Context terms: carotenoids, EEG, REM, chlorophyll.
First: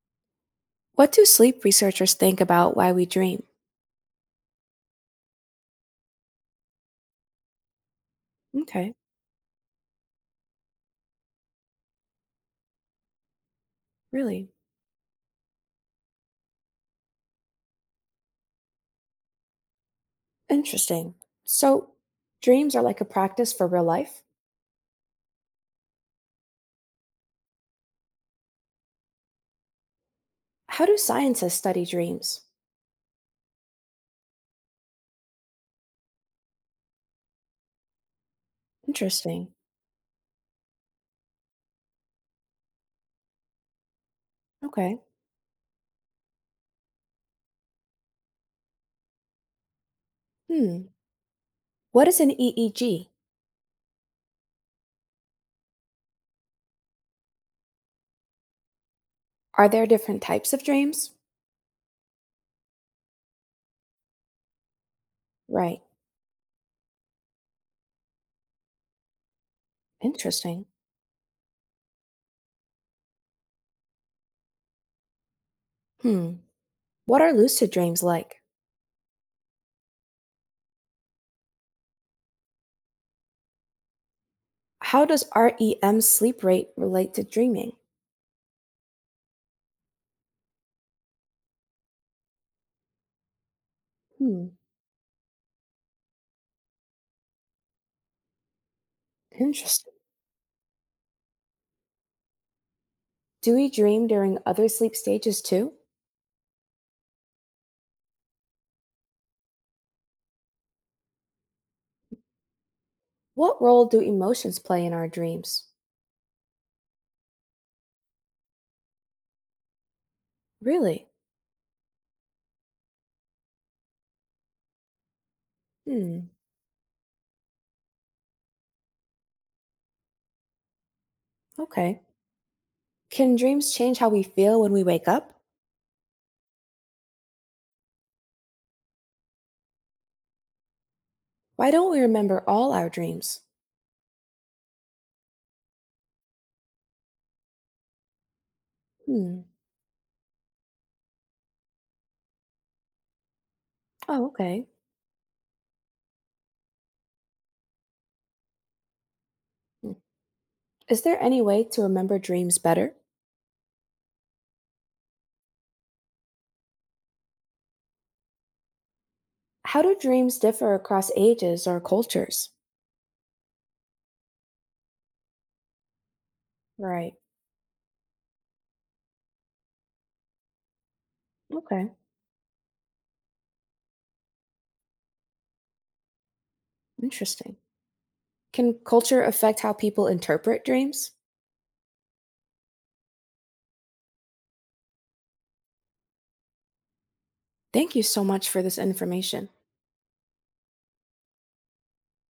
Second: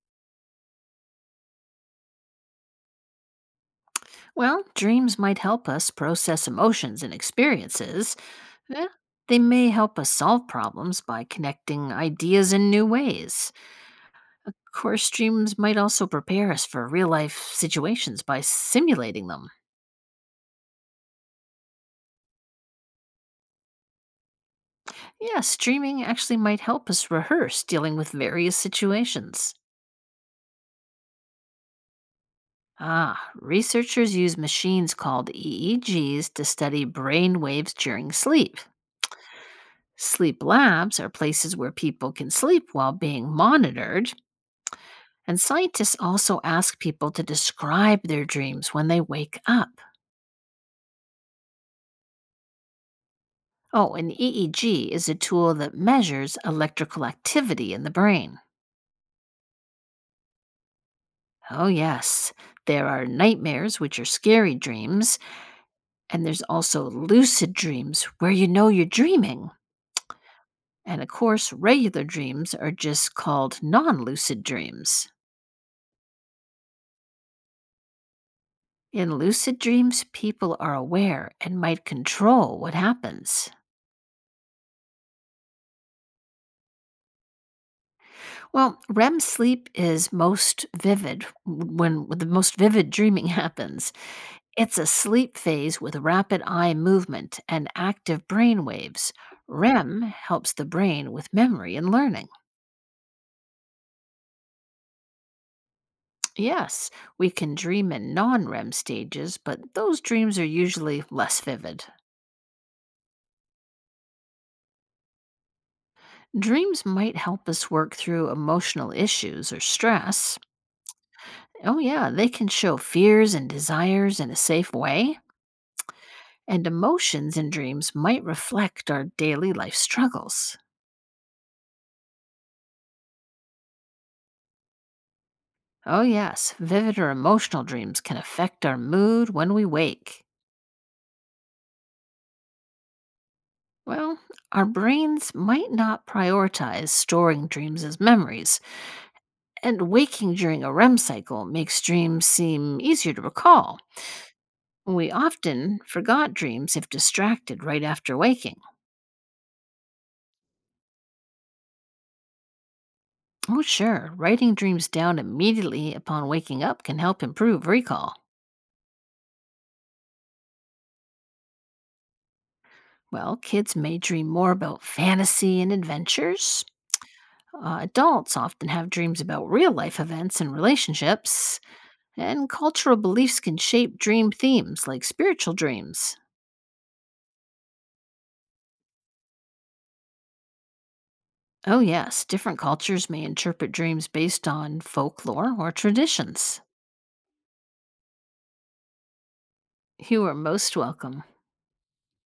What do sleep researchers think about why we dream? Well, dreams might help us process emotions and experiences. Eh, Okay, They may help us solve problems by connecting ideas in new ways. really Of course, dreams might also prepare us for real life situations by simulating them. interesting. So, dreams are like a practice for real life? Yes, dreaming actually might help us rehearse dealing with various situations. How do scientists study dreams? Researchers use machines called EEGs to study brain waves during sleep. Interesting. Sleep labs are places where people can sleep while being monitored. Okay. And scientists also ask people to describe their dreams when they wake up. Hmm. What is an EEG? Oh, an EEG is a tool that measures electrical activity in the brain. Are there different types of dreams? Oh, yes. There are nightmares, which are scary dreams, Right. and there's also lucid dreams where you know you're dreaming. Interesting. And of course, regular dreams are just called non lucid dreams. Hmm. What are lucid dreams like? In lucid dreams, people are aware and might control what happens. How does REM sleep rate relate to dreaming? Well, REM sleep is most vivid when the most vivid dreaming happens. Hmm. It's a sleep phase with rapid eye movement and active brain waves. REM Interesting. helps the brain with memory and learning. Do we dream during other sleep stages too? Yes, we can dream in non REM stages, but those dreams are usually less vivid. What role do emotions play in our dreams? Dreams might help us work through emotional issues or stress. Really? Oh, yeah, they can show fears and desires in a safe way, Hmm. and emotions in dreams might reflect our daily life struggles. Okay. Can dreams change how we feel when we wake up? Oh, yes, vivid or emotional dreams can affect our mood when we wake. Why don't we remember all our dreams? Well, our brains might not prioritize storing dreams as memories, Hmm. and waking during a REM cycle makes dreams seem easier to recall. Oh, okay. We often forgot dreams if distracted right after waking. Hmm. Is there any way to remember dreams better? Oh, sure, writing dreams down immediately upon waking up can help improve recall. How do dreams differ across ages or cultures? Well, kids may dream more about fantasy and adventures. Right. Adults often have dreams about real life events and relationships, Okay. and cultural beliefs can shape dream themes like spiritual dreams. Interesting. Can culture affect how people interpret dreams? Oh, yes, different cultures may interpret dreams based on folklore or traditions. Thank you so much for this information. You are most welcome.